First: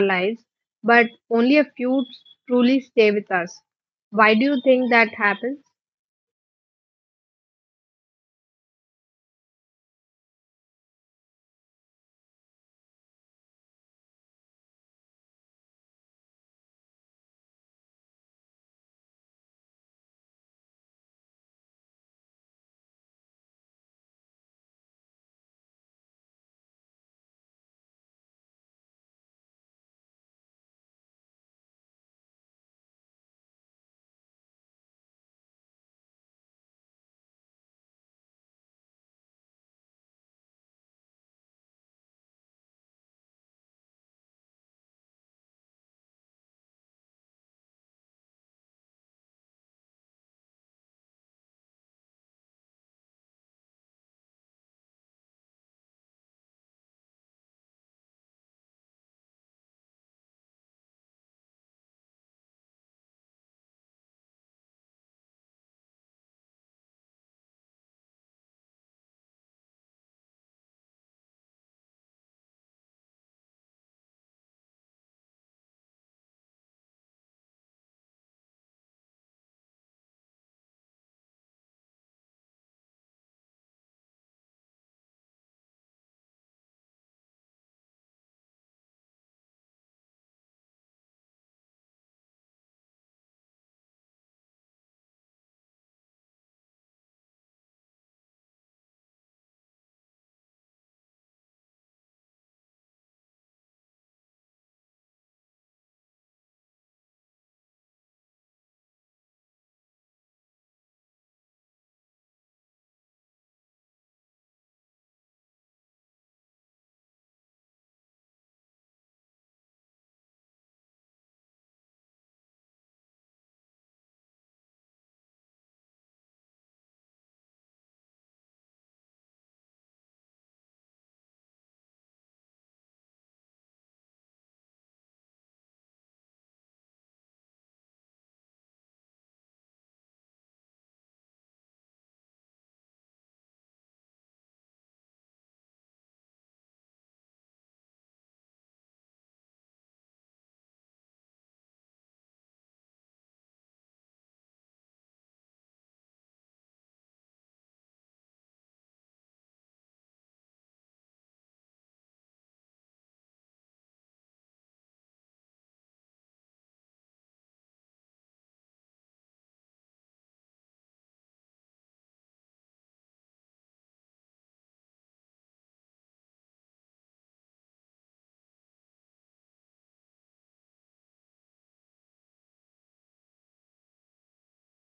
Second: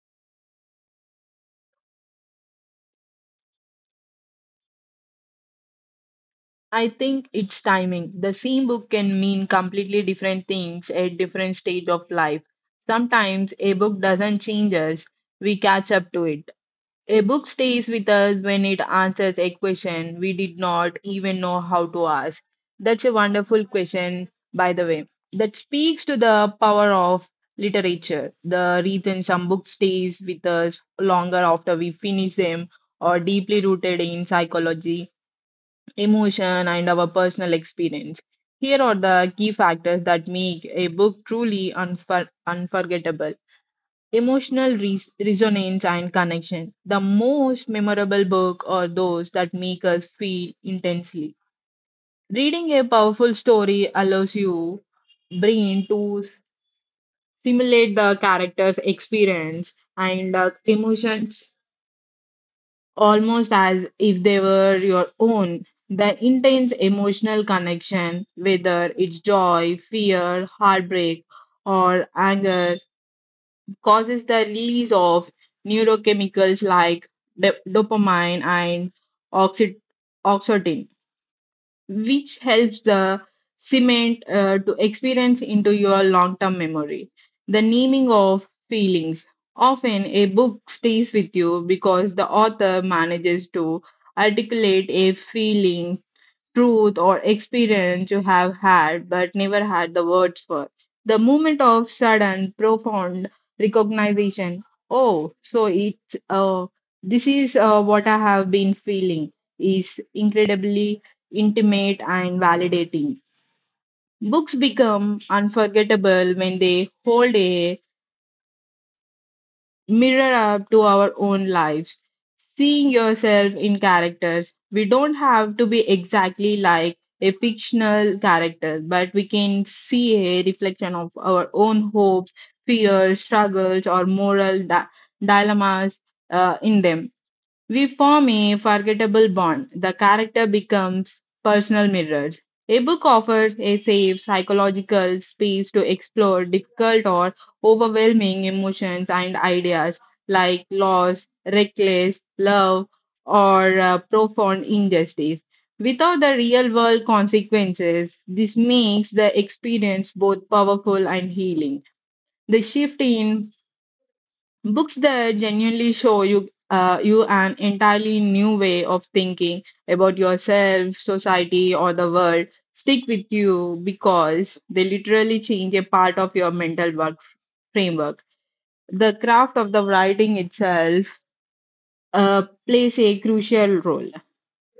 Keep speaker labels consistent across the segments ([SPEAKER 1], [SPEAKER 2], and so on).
[SPEAKER 1] lives, but only a few truly stay with us. Why do you think that happens?
[SPEAKER 2] I think it's timing. The same book can mean completely different things at different stage of life. Sometimes a book doesn't change us, we catch up to it. A book stays with us when it answers a question we did not even know how to ask. That's a wonderful question, by the way, that speaks to the power of literature. The reason some books stays with us longer after we finish them are deeply rooted in psychology, emotion, and our personal experience. Here are the key factors that make a book truly unforgettable. Emotional resonance and connection. The most memorable book are those that make us feel intensely. Reading a powerful story allows you brain to simulate the character's experience and emotions almost as if they were your own. The intense emotional connection, whether it's joy, fear, heartbreak, or anger, causes the release of neurochemicals like dopamine and oxy- oxytocin, which helps the cement to experience into your long-term memory. The naming of feelings. Often a book stays with you because the author manages to articulate a feeling truth or experience you have had but never had the words for. The moment of sudden, profound recognition. Oh, so it uh, this is what I have been feeling is incredibly intimate and validating. Books become unforgettable when they hold a mirror up to our own lives, seeing yourself in characters. We don't have to be exactly like a fictional character, but we can see a reflection of our own hopes, fears, struggles, or moral dilemmas in them. We form a forgettable bond. The character becomes personal mirrors. A book offers a safe psychological space to explore difficult or overwhelming emotions and ideas like loss, reckless love, or profound injustice. Without the real world consequences, this makes the experience both powerful and healing. The shift in books that genuinely show you an entirely new way of thinking about yourself society or the world stick with you because they literally change a part of your mental work framework. The craft of the writing itself plays a crucial role.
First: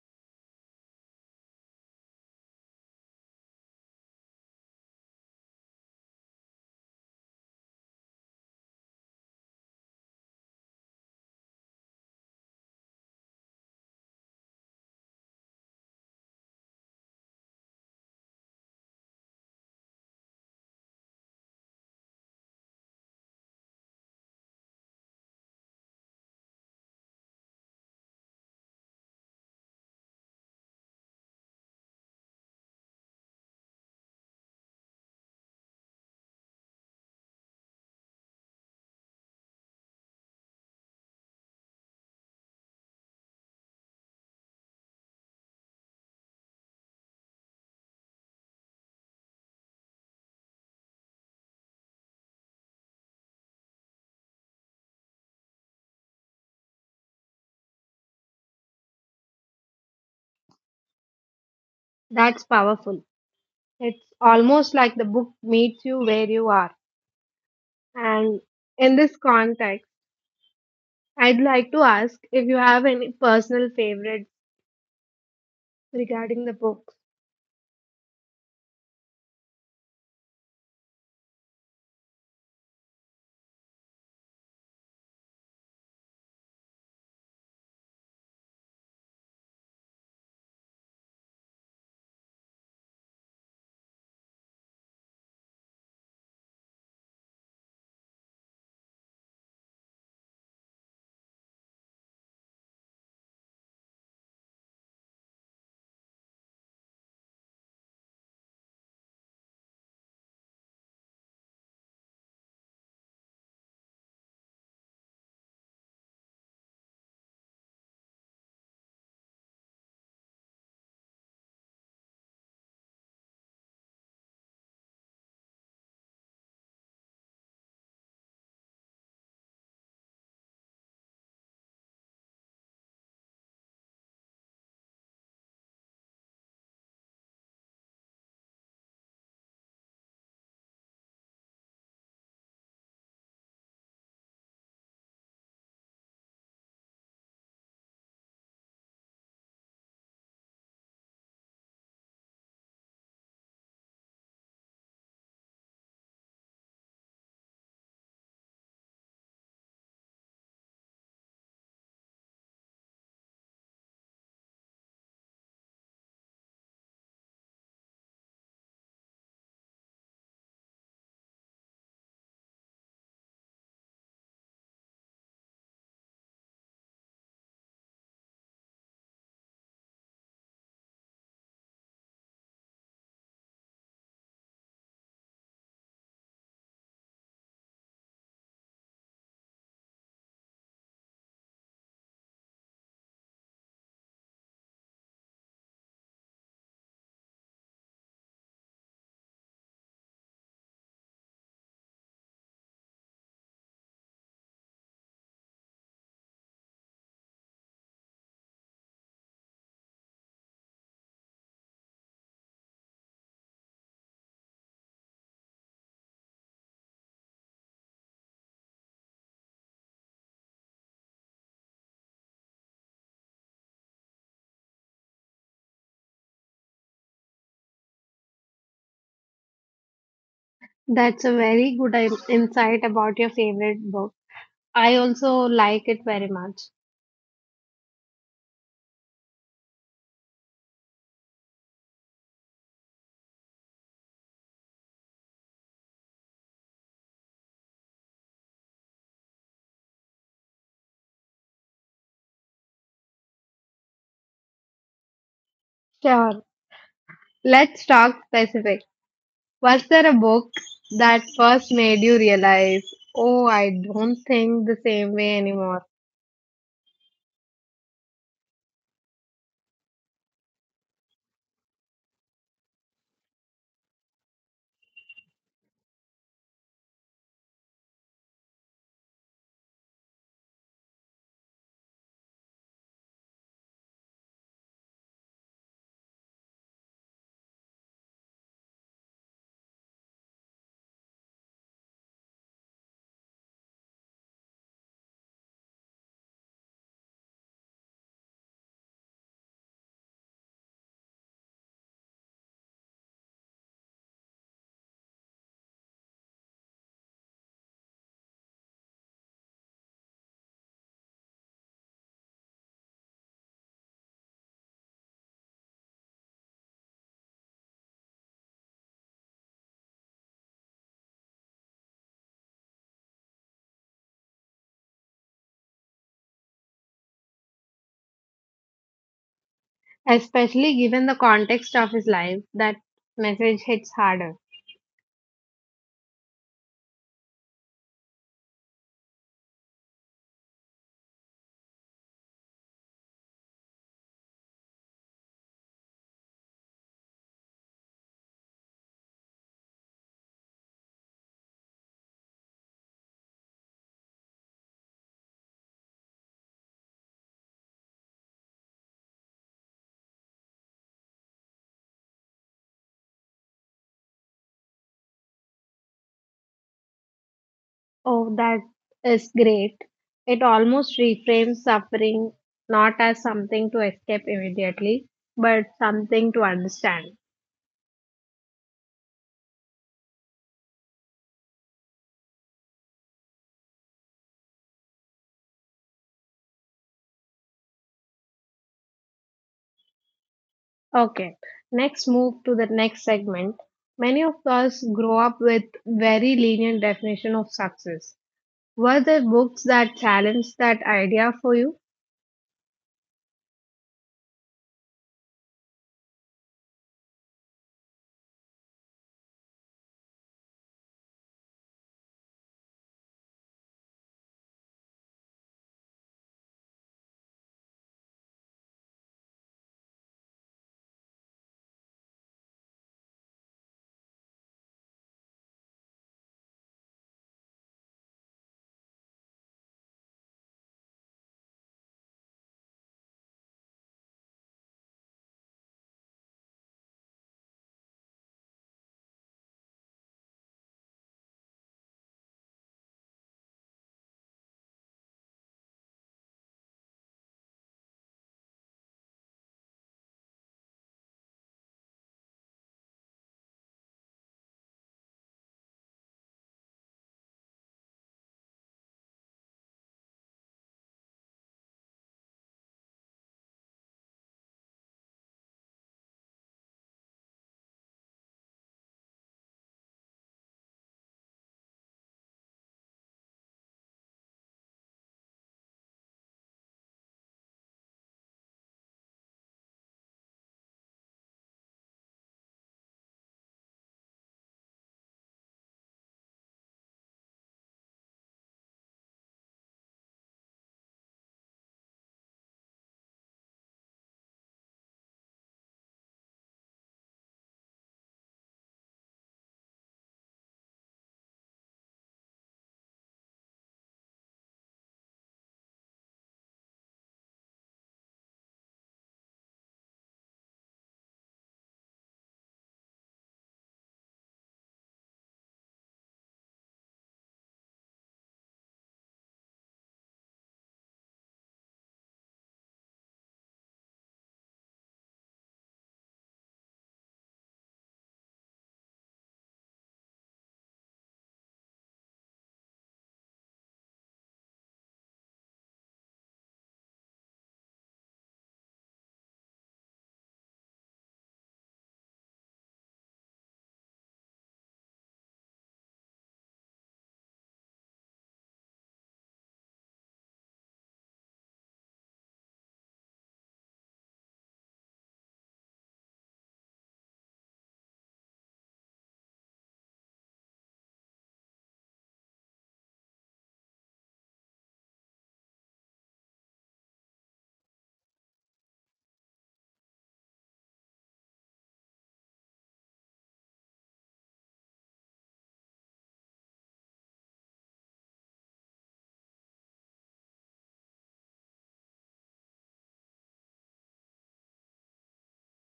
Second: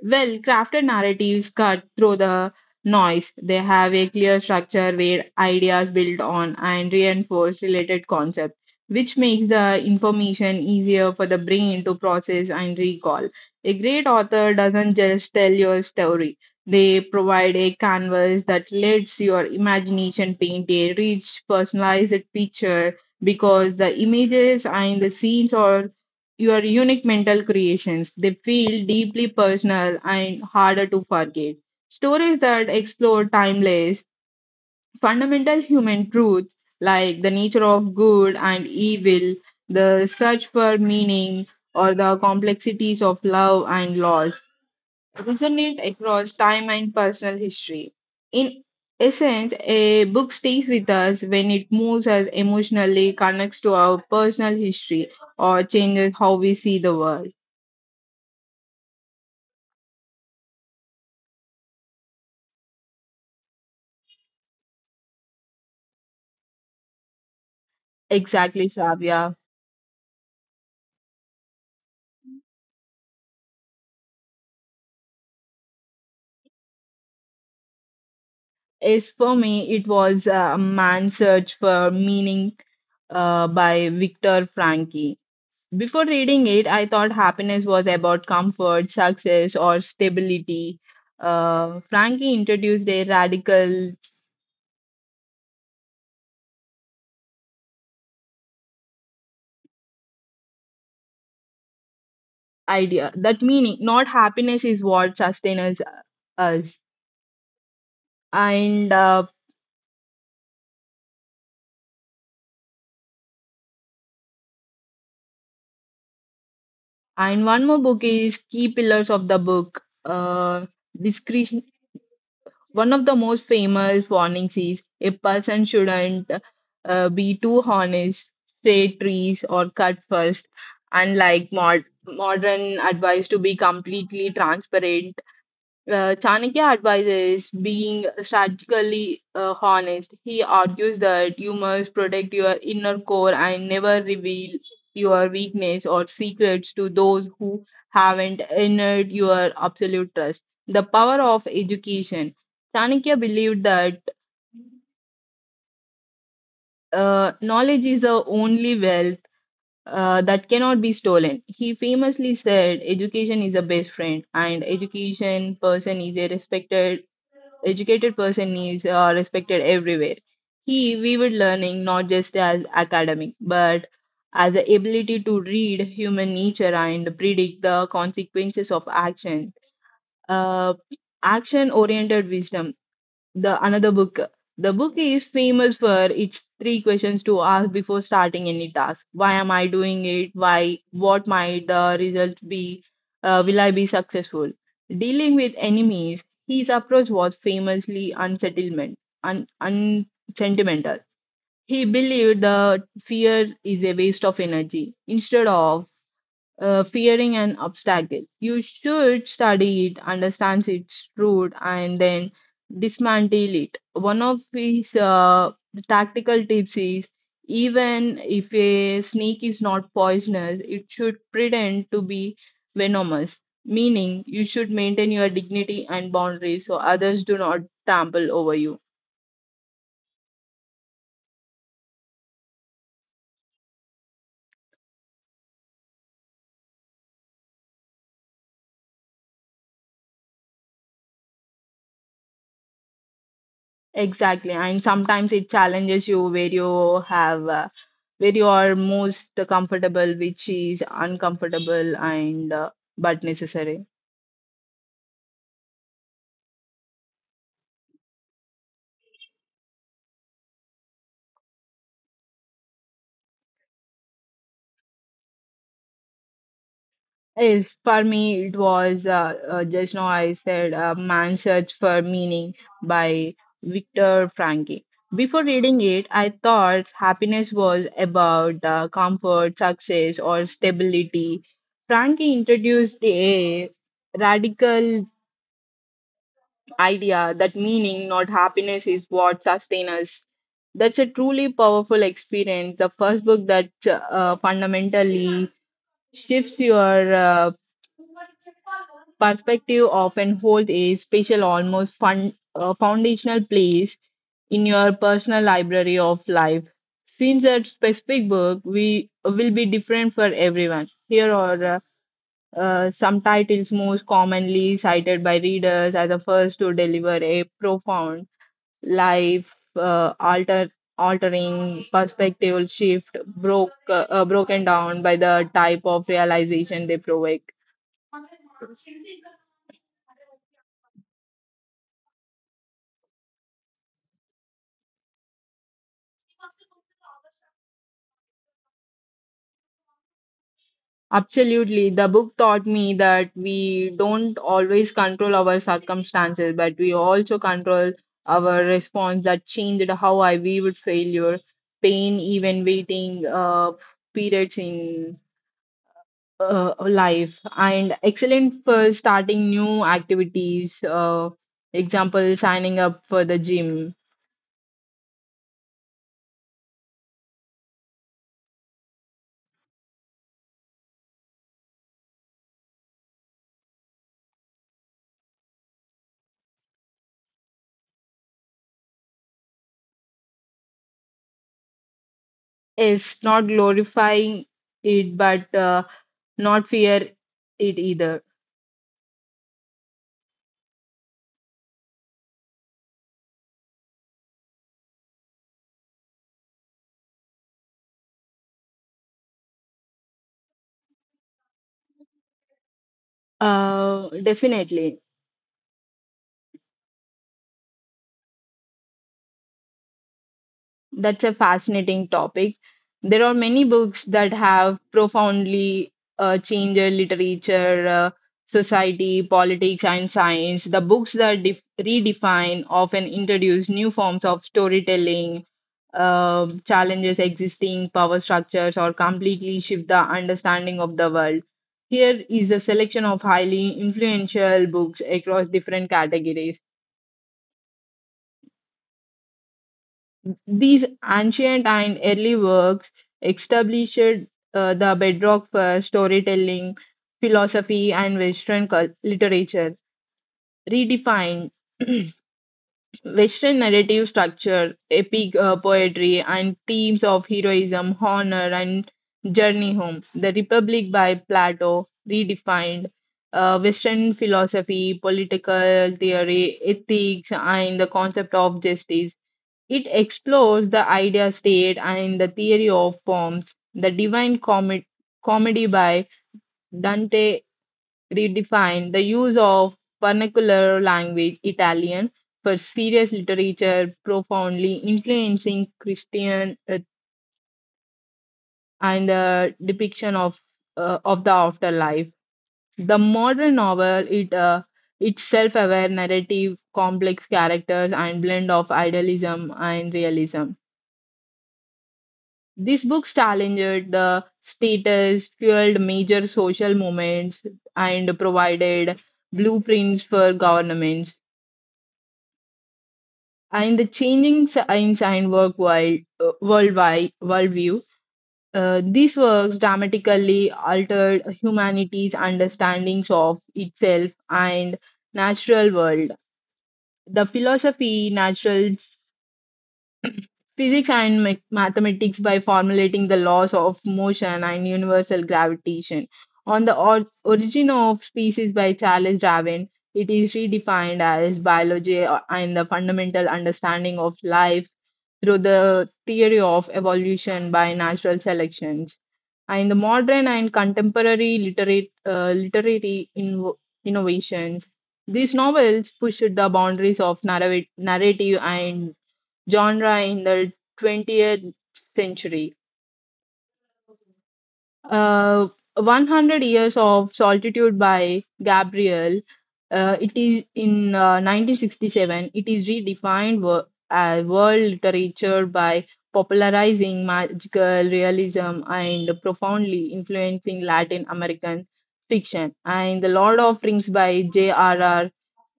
[SPEAKER 2] Well, crafted narratives cut through the noise. They have a clear structure where ideas build on and reinforce related concepts, which makes the information easier for the brain to process and recall. A great author doesn't just tell your story, they provide a canvas that lets your imagination paint a rich, personalized picture because the images and the scenes are your unique mental creations. They feel deeply personal and harder to forget. Stories that explore timeless, fundamental human truths like the nature of good and evil, the search for meaning, or the complexities of love and loss resonate across time and personal history. In essence, a book stays with us when it moves us emotionally, connects to our personal history, or changes how we see the world.
[SPEAKER 1] That's powerful. It's almost like the book meets you where you are. And
[SPEAKER 2] Exactly,
[SPEAKER 1] in this
[SPEAKER 2] Shravya.
[SPEAKER 1] context, I'd like to ask if you have any personal favorites regarding the books.
[SPEAKER 2] As for me, it was a Man's Search for Meaning by Viktor Frankl. Before reading it, I thought happiness was about comfort, success, or stability. Frankl introduced a radical idea that meaning, not happiness, is what sustains us. And uh, and one more book is Key Pillars of the Book. One of the most famous warnings is a person shouldn't be too honest, say trees or cut first. Unlike modern advice to be completely transparent, Chanakya advises being strategically honest. He argues that you must protect your inner core and never reveal your weakness or secrets to those who haven't earned your absolute trust. The power of education. Chanakya believed that knowledge is the only wealth that cannot be stolen. He famously said, "Education is a best friend, and education person is a respected educated person is respected everywhere." He viewed learning not just as academic, but as the ability to read human nature and predict the consequences of action. Uh, Action oriented wisdom, the another book. The book is famous for its three questions to ask before starting any task. Why am I doing it? Why? What might the result be? Will I be successful? Dealing with enemies, his approach was famously unsettlement, unsentimental. He believed that fear is a waste of energy. Instead of fearing an obstacle, you should study it, understand its root, and then dismantle it. One of his tactical tips is, even if a snake is not poisonous, it should pretend to be venomous, meaning you should maintain your dignity and boundaries so others do not trample over you.
[SPEAKER 1] That's a very good insight about your favorite book. I also like it very much.
[SPEAKER 2] Exactly, and sometimes it challenges you where you are most comfortable, which is uncomfortable and but necessary.
[SPEAKER 1] Sure. Let's talk specific. Was there a book that first made you realize, oh, I don't think the same way anymore?
[SPEAKER 2] Yes, for me it was just now I said "Man's Search for Meaning" by Viktor Frankl. Before reading it, I thought happiness was about comfort, success, or stability. Frankl introduced a radical idea that meaning, not happiness, is what sustains us. That's a truly powerful experience. The first book that fundamentally shifts your perspective often holds a special, almost foundational place in your personal library of life. Since that specific book, we will be different for everyone. Here are some titles most commonly cited by readers as the first to deliver a profound life altering perspective shift, broken down by the type of realization they provoke.
[SPEAKER 1] Especially given the context of his life, that message hits harder.
[SPEAKER 2] Absolutely, the book taught me that we don't always control our circumstances, but we also control our response. That changed how I viewed failure, pain, even waiting periods in life, and excellent for starting new activities, example, signing up for the gym.
[SPEAKER 1] Oh, that is great. It almost reframes suffering not as something to escape immediately, but something to understand.
[SPEAKER 2] Is not glorifying it, but not fear it either.
[SPEAKER 1] Okay, next move to the next segment. Many of us grow up with very lenient definition of success. Were there books that challenged that idea for you?
[SPEAKER 2] Definitely. That's a fascinating topic. There are many books that have profoundly changed literature, society, politics, and science. The books that redefine often introduce new forms of storytelling, challenges existing power structures, or completely shift the understanding of the world. Here is a selection of highly influential books across different categories. These ancient and early works established the bedrock for storytelling, philosophy, and Western literature, redefined Western narrative structure, epic poetry, and themes of heroism, honor, and journey home. The Republic by Plato, redefined. Western philosophy, political theory, ethics, and the concept of justice. It explores the idea state and the theory of forms. The Divine Comedy by Dante redefined the use of vernacular language Italian for serious literature, profoundly influencing Christian and the depiction of the afterlife. The modern novel, it its self-aware narrative, complex characters, and blend of idealism and realism. These books challenged the status, fueled major social movements, and provided blueprints for governments and the changing in science work world, worldwide worldview. These works dramatically altered humanity's understandings of itself and natural world. The philosophy, natural physics and mathematics by formulating the laws of motion and universal gravitation. On the origin of species by Charles Darwin, it is redefined as biology and the fundamental understanding of life through the theory of evolution by natural selections. And the modern and contemporary literary innovations, these novels pushed the boundaries of narrative and genre in the 20th century. Uh, 100 Years of Solitude by Gabriel. It is in 1967. It is redefined as world literature by popularizing magical realism and profoundly influencing Latin American fiction. And The Lord of Rings by J.R.R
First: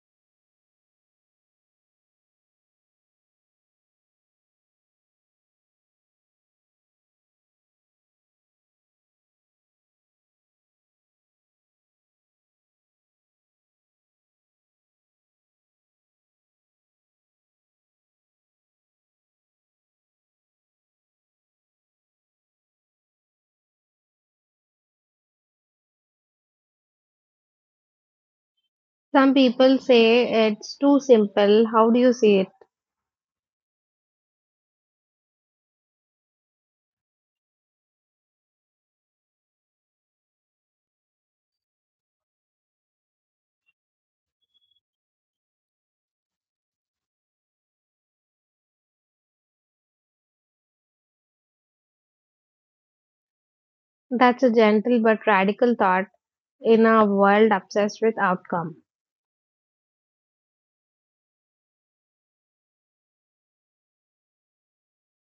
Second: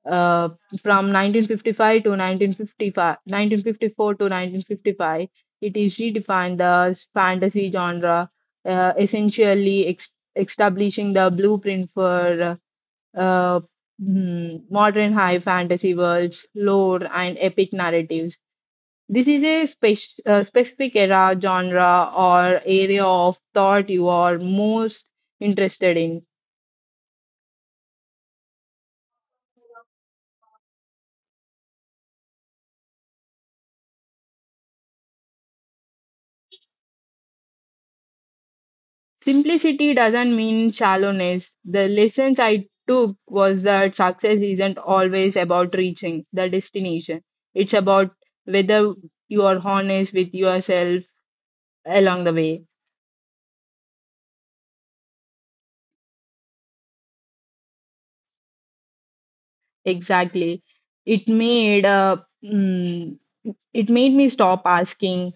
[SPEAKER 2] uh, from 1955 to 1955, 1954 to 1955, it is redefined the fantasy genre, essentially establishing the blueprint for uh, modern high fantasy worlds, lore, and epic narratives. This is a specific era, genre, or area of thought you are most interested in.
[SPEAKER 1] Some people say it's too simple. How do you see it?
[SPEAKER 2] Simplicity doesn't mean shallowness. The lessons I took was that success isn't always about reaching the destination. It's about whether you are honest with yourself along the way.
[SPEAKER 1] That's a gentle but radical thought in a world obsessed with outcome.
[SPEAKER 2] Exactly. It made a mm, it made me stop asking,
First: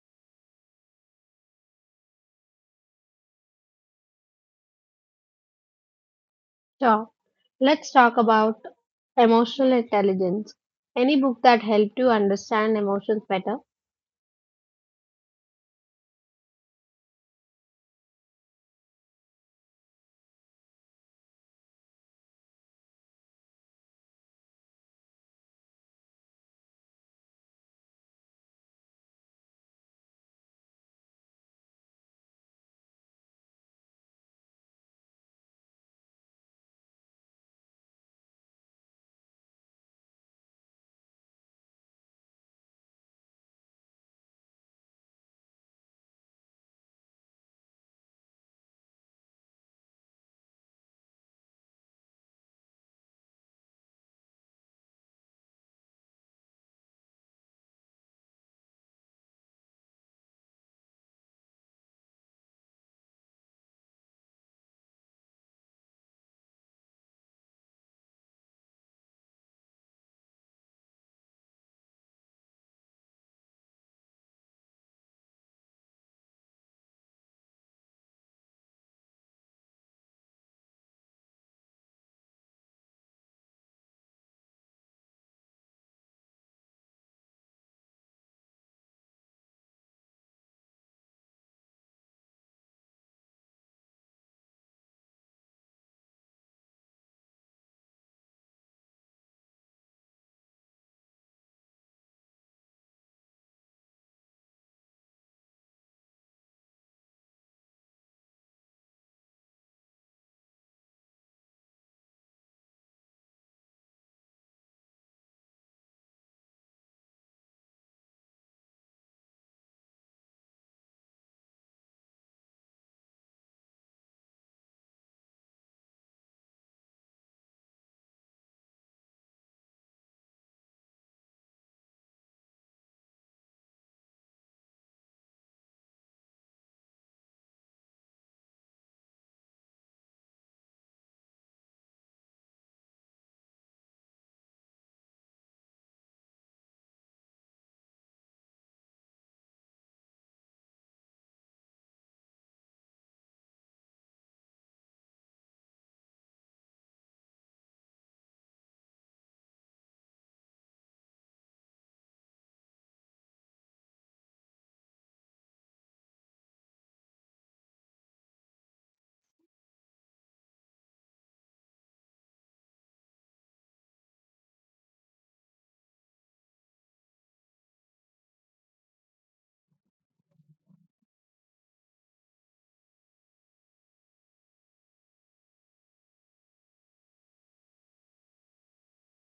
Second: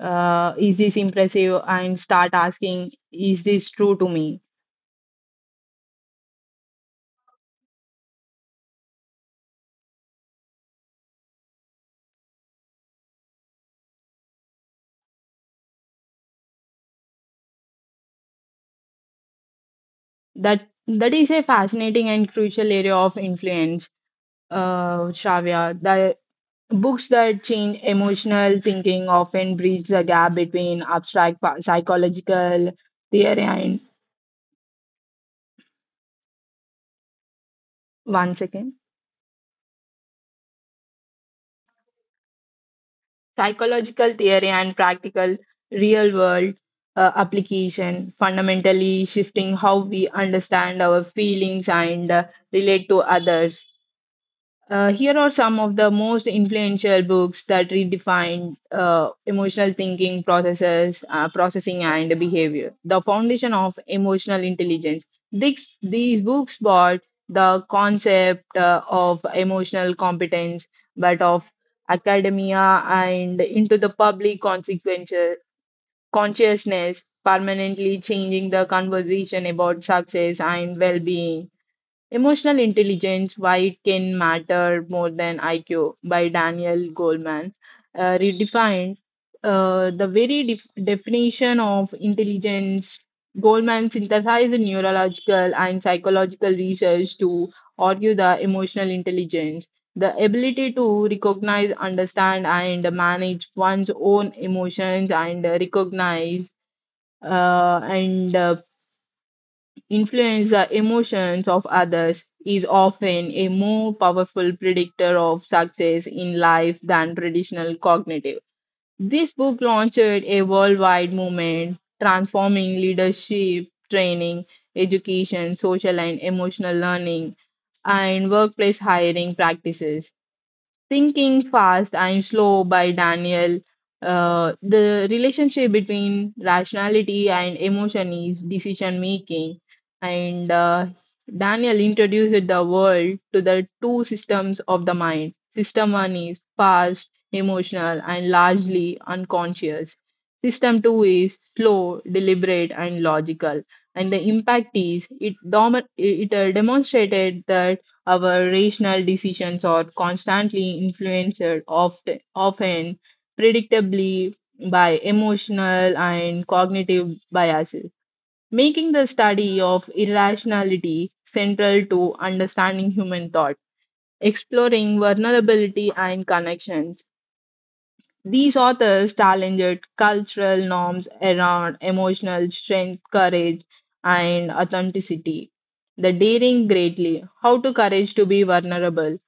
[SPEAKER 2] is this impressive, and start asking, is this true to me?
[SPEAKER 1] Sure. Let's talk about emotional intelligence. Any book that helped you understand emotions better?
[SPEAKER 2] That is a fascinating and crucial area of influence, Shravya. The books that change emotional thinking often bridge the gap between abstract psychological theory and one second psychological theory and practical real world application, fundamentally shifting how we understand our feelings and relate to others. Here are some of the most influential books that redefined emotional thinking processing, and behavior. The foundation of emotional intelligence. These books brought the concept of emotional competence, but of academia and into the public consequential consciousness, permanently changing the conversation about success and well-being. Emotional Intelligence, Why It Can Matter More Than IQ by Daniel Goleman redefined the very definition of intelligence. Goleman synthesized neurological and psychological research to argue the emotional intelligence, the ability to recognize, understand, and manage one's own emotions and recognize and influence the emotions of others is often a more powerful predictor of success in life than traditional cognitive. This book launched a worldwide movement, transforming leadership, training, education, social and emotional learning, and workplace hiring practices. Thinking Fast, I'm Slow by Daniel. The relationship between rationality and emotion is decision making. And Daniel introduced the world to the two systems of the mind. System one is fast, emotional, and largely unconscious. System two is slow, deliberate, and logical. And the impact is it demonstrated that our rational decisions are constantly influenced, often predictably, by emotional and cognitive biases, making the study of irrationality central to understanding human thought, exploring vulnerability and connections. These authors challenged cultural norms around emotional strength, courage, and authenticity. The daring greatly, how to courage to be vulnerable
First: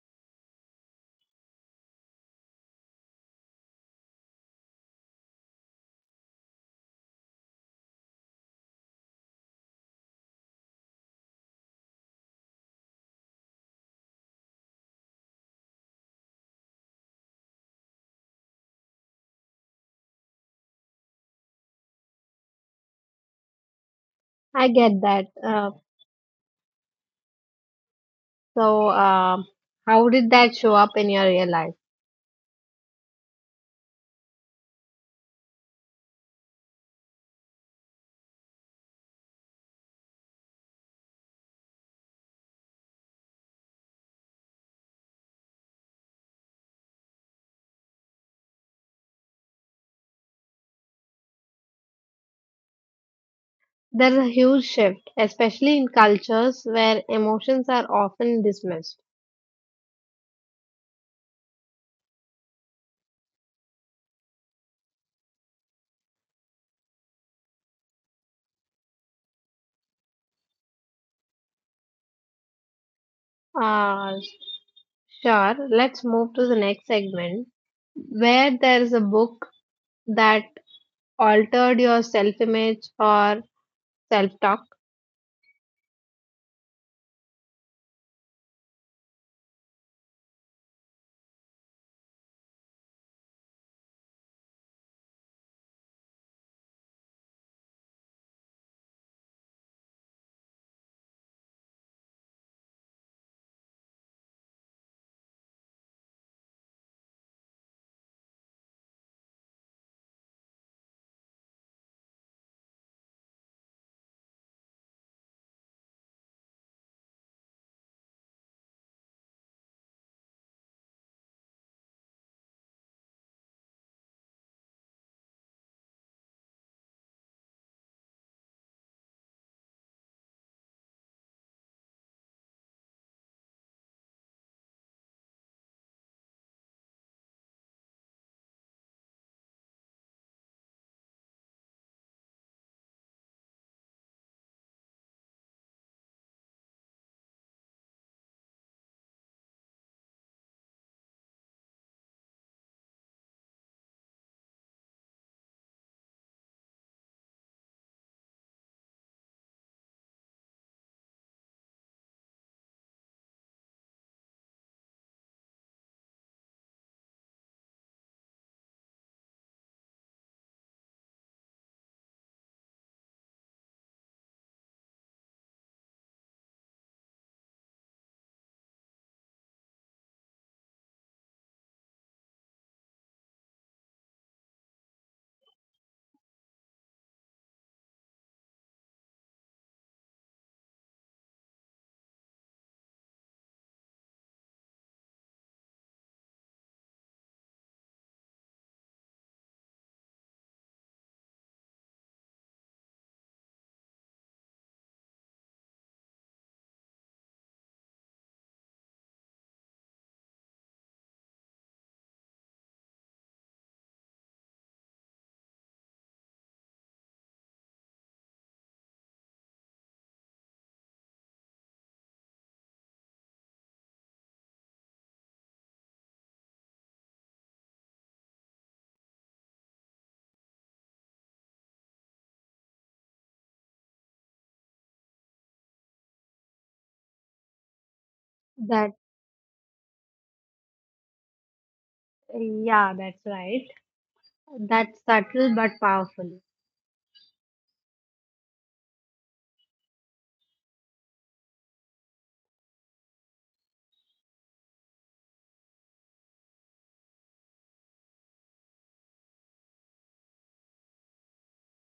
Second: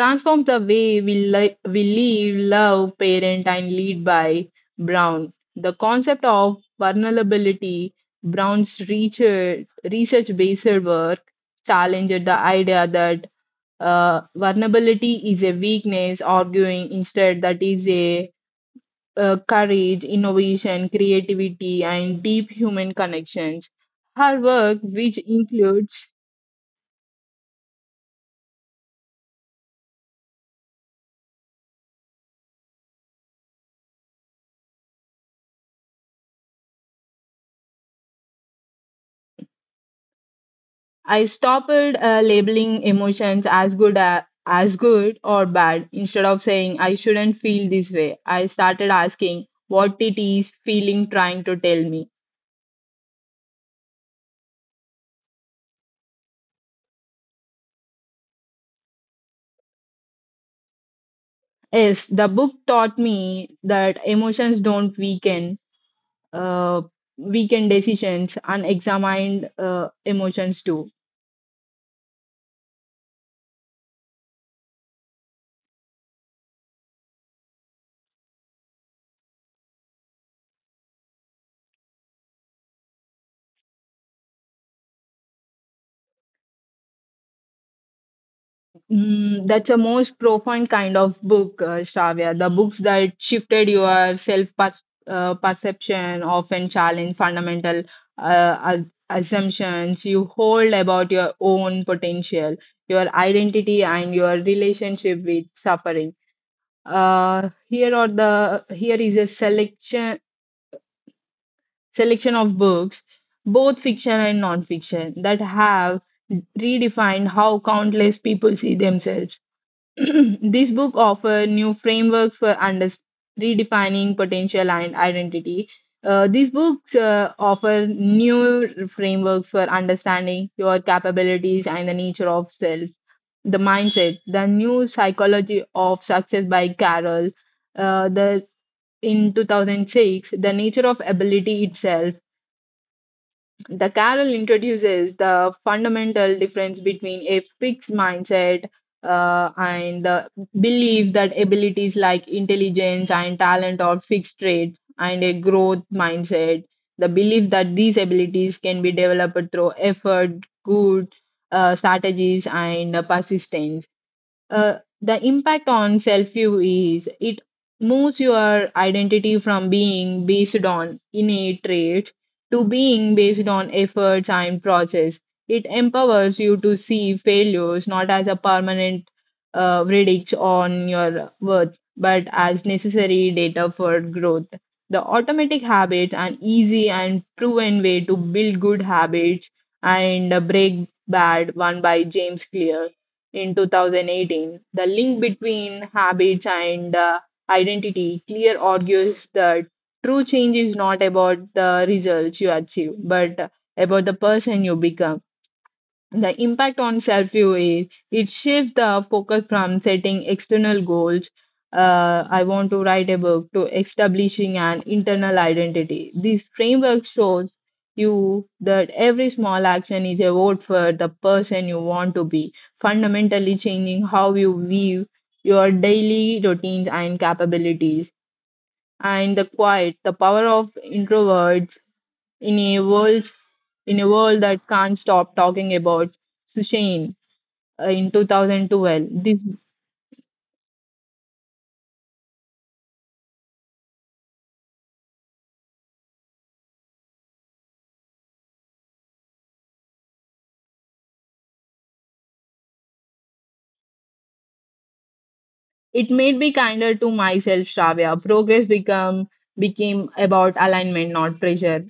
[SPEAKER 2] transforms the Way We Live, Love, Parent, and Lead by Brown. The concept of vulnerability, Brown's research based work, challenged the idea that vulnerability is a weakness, arguing instead that is a courage, innovation, creativity, and deep human connections. Her
[SPEAKER 1] I
[SPEAKER 2] work,
[SPEAKER 1] get
[SPEAKER 2] which
[SPEAKER 1] that. Uh,
[SPEAKER 2] includes
[SPEAKER 1] so, uh, how did that show up in your real life?
[SPEAKER 2] I stopped labeling emotions as good or bad. Instead of saying I shouldn't feel this way, I started asking what it is feeling trying to tell me.
[SPEAKER 1] There's a huge shift, especially in cultures where emotions are often dismissed.
[SPEAKER 2] Yes, the book taught me that emotions don't weaken uh, weaken decisions, unexamined emotions do.
[SPEAKER 1] Uh, Sure, let's move to the next segment where there is a book that altered your self image or self talk.
[SPEAKER 2] Mm, that's a most profound kind of book, Shravya. The books that shifted your perception often challenge fundamental uh, as- assumptions you hold about your own potential, your identity, and your relationship with suffering. Here are the here is a selection of books, both fiction and non-fiction, that have redefined how countless people see themselves. This book offers new frameworks for redefining potential and identity. These books offer new frameworks for understanding your capabilities and the nature of self, the mindset, the new psychology of success by Carol. The In 2006, the nature of ability itself, the Carol introduces the fundamental difference between a fixed mindset and the belief that abilities like intelligence and talent are fixed traits, and a growth mindset. The belief that these abilities can be developed through effort, good strategies, and persistence. Uh, the impact on self view is it moves your identity from being based on innate traits to being based on efforts and process. It empowers you to see failures not as a permanent verdict on your worth, but as necessary data for growth. The automatic habit, an easy and proven way to build good habits and break bad, one by James Clear in 2018. The link between habits and identity clear argues that true change is not about the results you achieve, but about the person you become. The impact on self view is it shifts the focus from setting external goals, I want to write a book, to establishing an internal identity. This framework shows you that every small action is a vote for the person you want to be, fundamentally changing how you view your daily routines and capabilities. And the quiet, the power of introverts in a world in a world that can't stop talking about Sushane in
[SPEAKER 1] That,
[SPEAKER 2] 2012. This
[SPEAKER 1] yeah, that's right. That's subtle but powerful.
[SPEAKER 2] it made me kinder to myself, Shravya. Progress become became about alignment, not pressure.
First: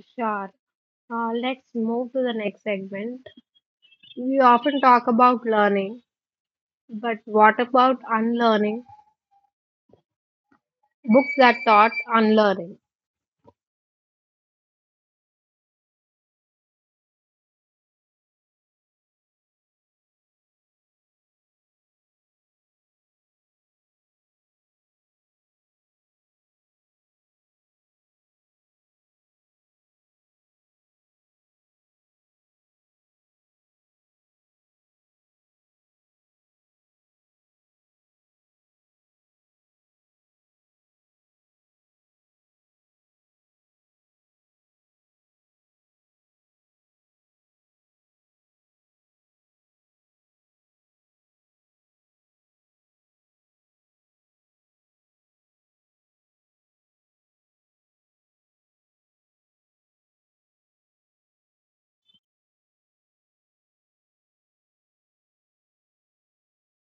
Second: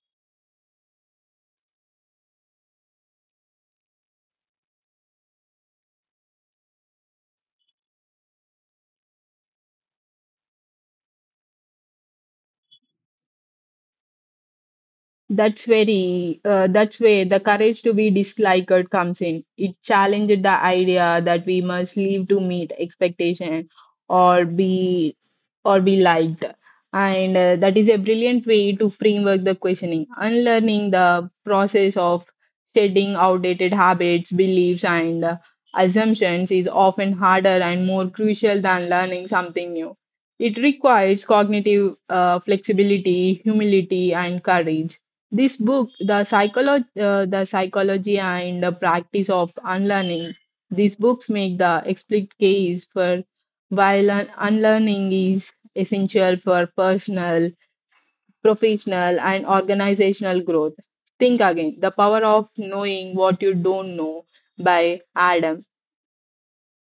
[SPEAKER 1] Sure. Let's move to the next segment. We often talk about learning, but what about unlearning? Books that taught unlearning.
[SPEAKER 2] That's very that's where the courage to be disliked comes in. It challenged the idea that we must live to meet expectation or be or be liked. And That is a brilliant way to framework the questioning, unlearning the process of shedding outdated habits, beliefs, and assumptions is often harder and more crucial than learning something new. It requires cognitive flexibility, humility, and courage. This book, the psychology and the practice of unlearning. These books make the explicit case for why unlearning is essential for personal, professional, and organizational growth. Think again. The power of knowing what you don't know by Adam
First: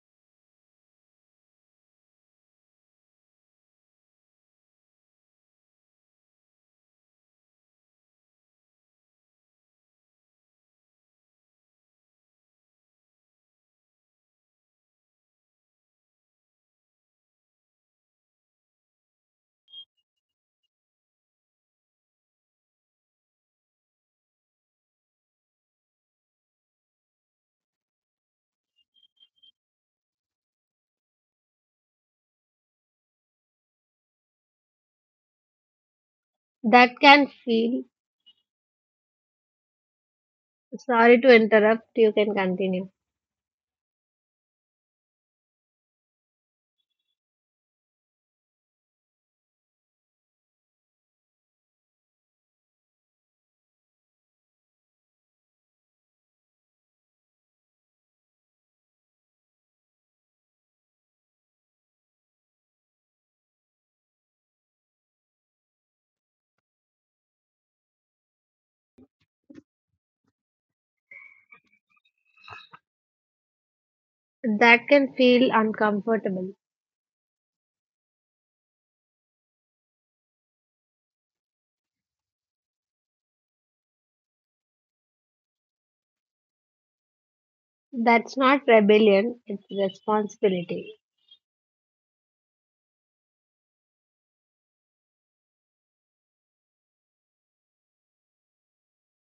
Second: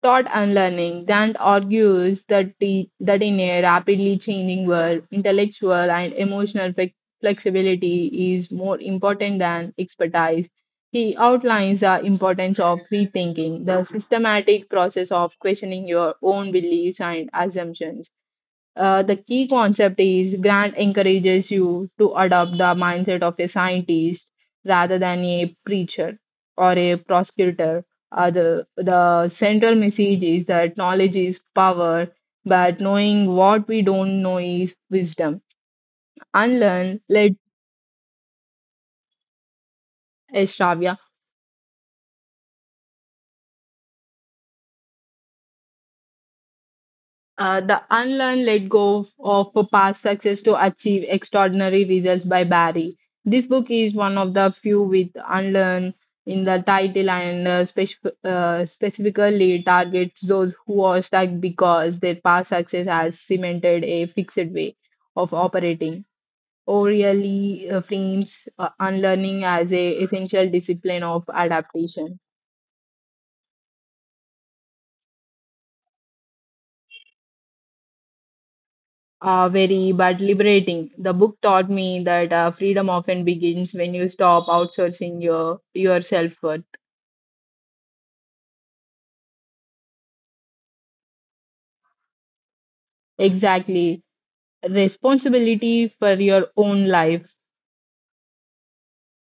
[SPEAKER 2] thought and learning. Dant argues that in a rapidly changing world, intellectual and emotional flexibility is more important than expertise. He outlines the importance of rethinking, the systematic process of questioning your own beliefs and assumptions. The key concept is Grant encourages you to adopt the mindset of a scientist rather than a preacher or a prosecutor. The central message is that knowledge is power, but knowing what we don't know is wisdom.
[SPEAKER 1] That
[SPEAKER 2] Unlearn,
[SPEAKER 1] can
[SPEAKER 2] let
[SPEAKER 1] feel,
[SPEAKER 2] Shravya.
[SPEAKER 1] sorry to interrupt, you can continue.
[SPEAKER 2] The Unlearn Let Go of Past Success to Achieve Extraordinary Results by Barry. This book is one of the few with Unlearn in the title and specifically targets those who are stuck because their past success has cemented a fixed way of operating. O'Reilly frames unlearning as a essential discipline of adaptation.
[SPEAKER 1] That can feel uncomfortable.
[SPEAKER 2] Uh, very but liberating. The book taught me that freedom often begins when you stop outsourcing your self worth.
[SPEAKER 1] That's not rebellion, it's responsibility.
[SPEAKER 2] Exactly, responsibility for your own life.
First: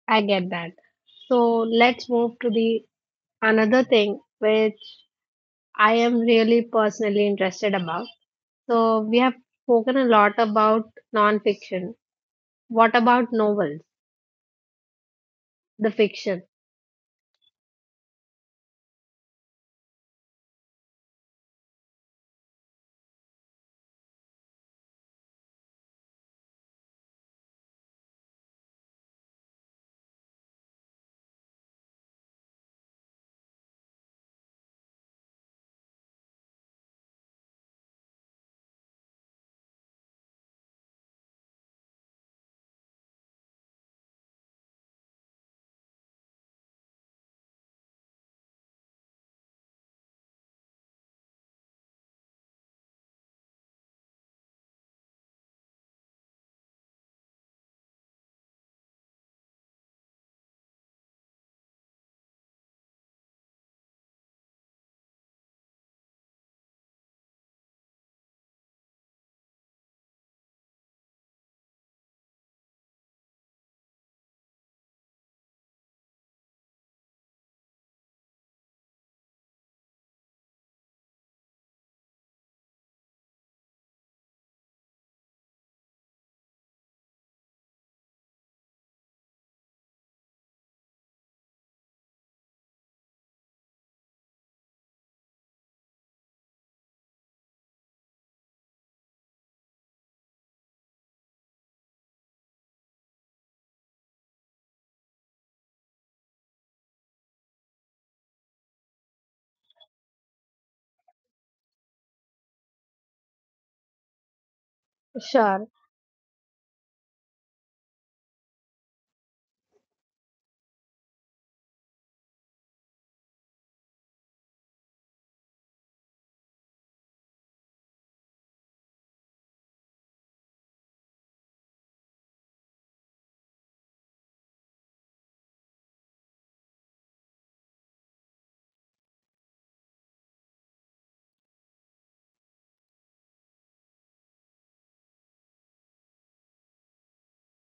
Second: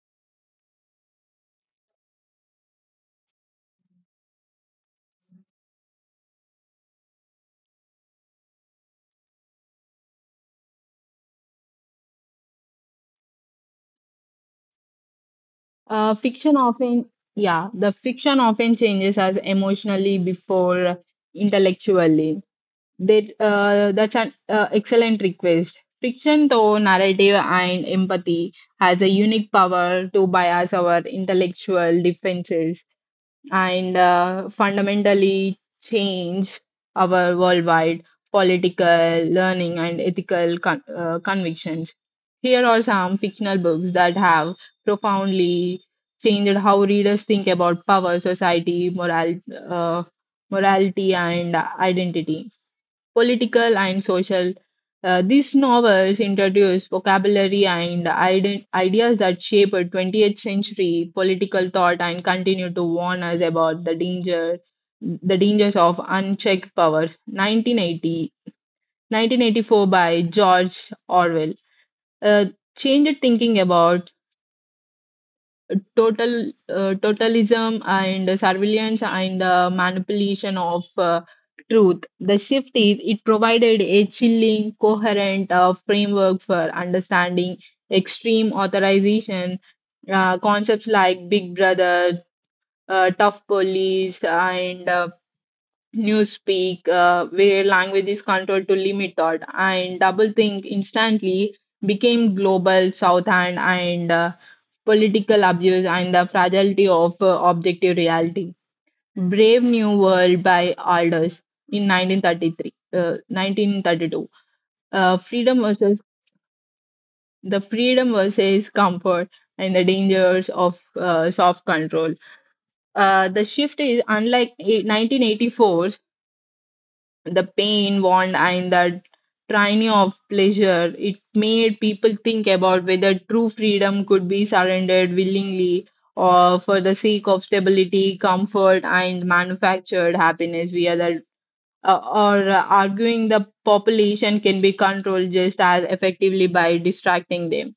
[SPEAKER 1] I get that. So let's move to the another thing which I am really personally interested about. So we have spoken a lot about non-fiction. What about novels? The
[SPEAKER 2] Uh,
[SPEAKER 1] fiction.
[SPEAKER 2] fiction often, yeah, the fiction often changes us emotionally before intellectually. That's an excellent request. Fiction, though narrative and empathy, has a unique power to bias our intellectual defenses and fundamentally change our worldwide political, learning, and ethical convictions. Here are some fictional books that have profoundly changed how readers think about power, society, uh, morality, and identity political and social. These novels introduce vocabulary and ideas that shape a 20th century political thought and continue to warn us about the dangers of unchecked powers. 1984 by George Orwell. Uh, Changed thinking about totalism and surveillance and the manipulation of truth. The shift is it provided a chilling, coherent framework for understanding extreme authorization concepts like Big Brother, tough police, and newspeak, where language is controlled to limit thought, and doublethink instantly became global south hand and political abuse, and the fragility of objective reality. Brave New World by Aldous in 1932. Freedom
[SPEAKER 1] Sure.
[SPEAKER 2] versus The freedom versus comfort and the dangers of soft control. The shift is unlike 1984, the pain, want, and that tyranny of pleasure. It made people think about whether true freedom could be surrendered willingly or for the sake of stability, comfort, and manufactured happiness via the or arguing the population can be controlled just as effectively by distracting them.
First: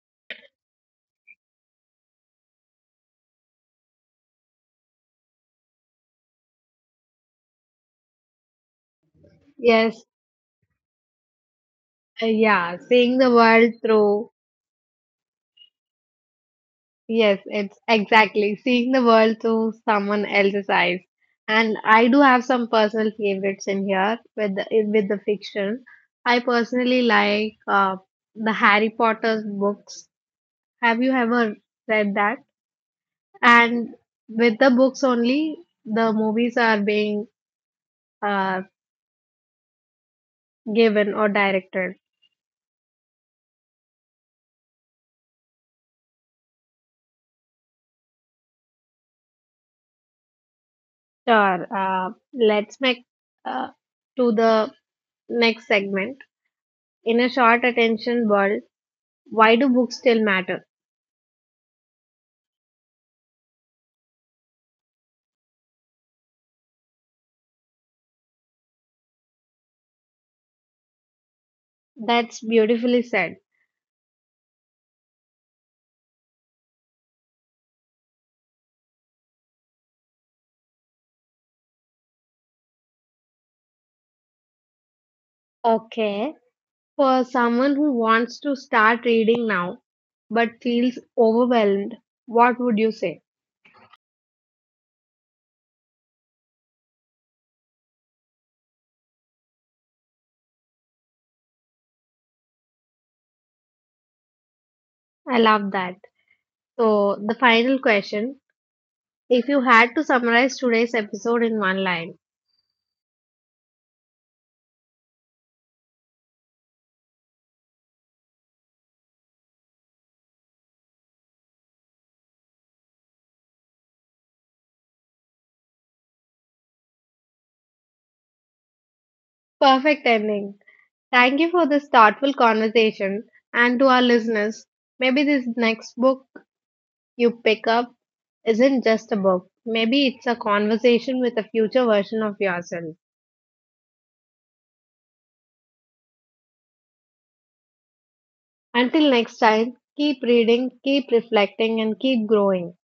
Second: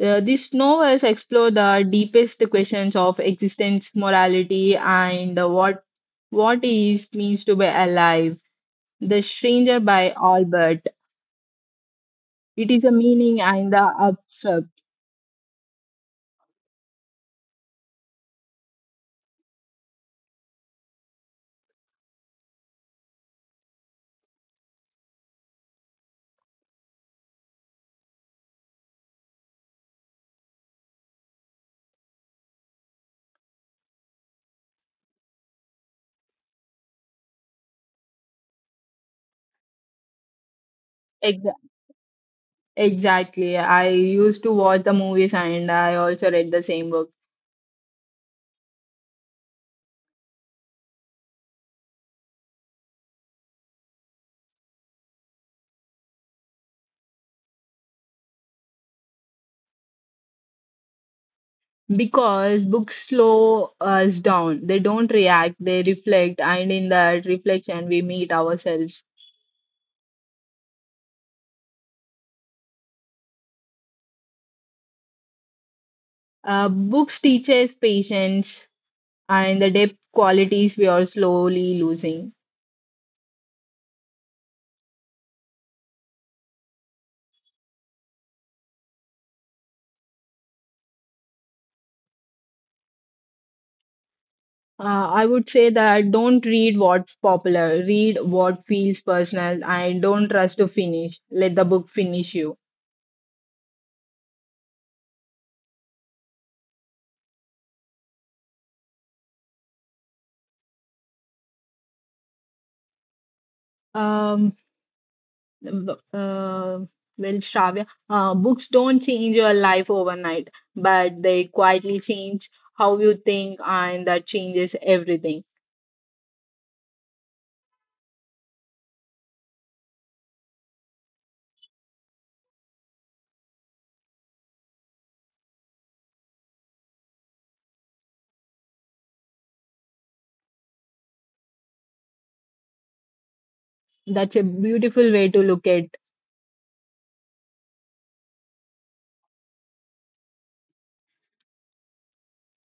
[SPEAKER 2] These novels explore the deepest questions of existence, morality, and what is means to be alive the Stranger
[SPEAKER 1] Yes.
[SPEAKER 2] by Albert. It
[SPEAKER 1] Yeah.
[SPEAKER 2] is a
[SPEAKER 1] Seeing the
[SPEAKER 2] meaning and
[SPEAKER 1] world
[SPEAKER 2] the
[SPEAKER 1] through.
[SPEAKER 2] abstract.
[SPEAKER 1] Yes, it's exactly seeing the world through someone else's eyes. And I do have some personal favorites in here with the fiction. I personally like the Harry Potter's books. Have you ever read that? And with the books only, the movies are being uh, given or
[SPEAKER 2] Ex-
[SPEAKER 1] directed.
[SPEAKER 2] exactly. I used to watch the movies and I also read the same book.
[SPEAKER 1] Sure. Let's make uh, to the next segment. In a short attention world, why do books still matter?
[SPEAKER 2] Because books slow us down. They don't react, they reflect, and in that reflection, we meet ourselves.
[SPEAKER 1] That's beautifully said.
[SPEAKER 2] Books teach us patience and the depth qualities we are slowly losing.
[SPEAKER 1] Okay. For someone who wants to start reading now but feels overwhelmed, what would you say?
[SPEAKER 2] I would say that don't read what's popular, read what feels personal, and don't rush to finish. Let the book finish you.
[SPEAKER 1] I love that. So, the final question, if you had to summarize today's episode in one line,
[SPEAKER 2] Um, b- uh, well, Shravya, books don't change your life overnight, but they quietly change how you think, and that changes everything.
[SPEAKER 1] perfect ending. Thank you for this thoughtful conversation and to our listeners. Maybe this next book you pick up isn't just a book, maybe it's a conversation with a future version of yourself.
[SPEAKER 2] That's a beautiful way to look at
[SPEAKER 1] Until next time, keep reading, keep reflecting, and keep growing.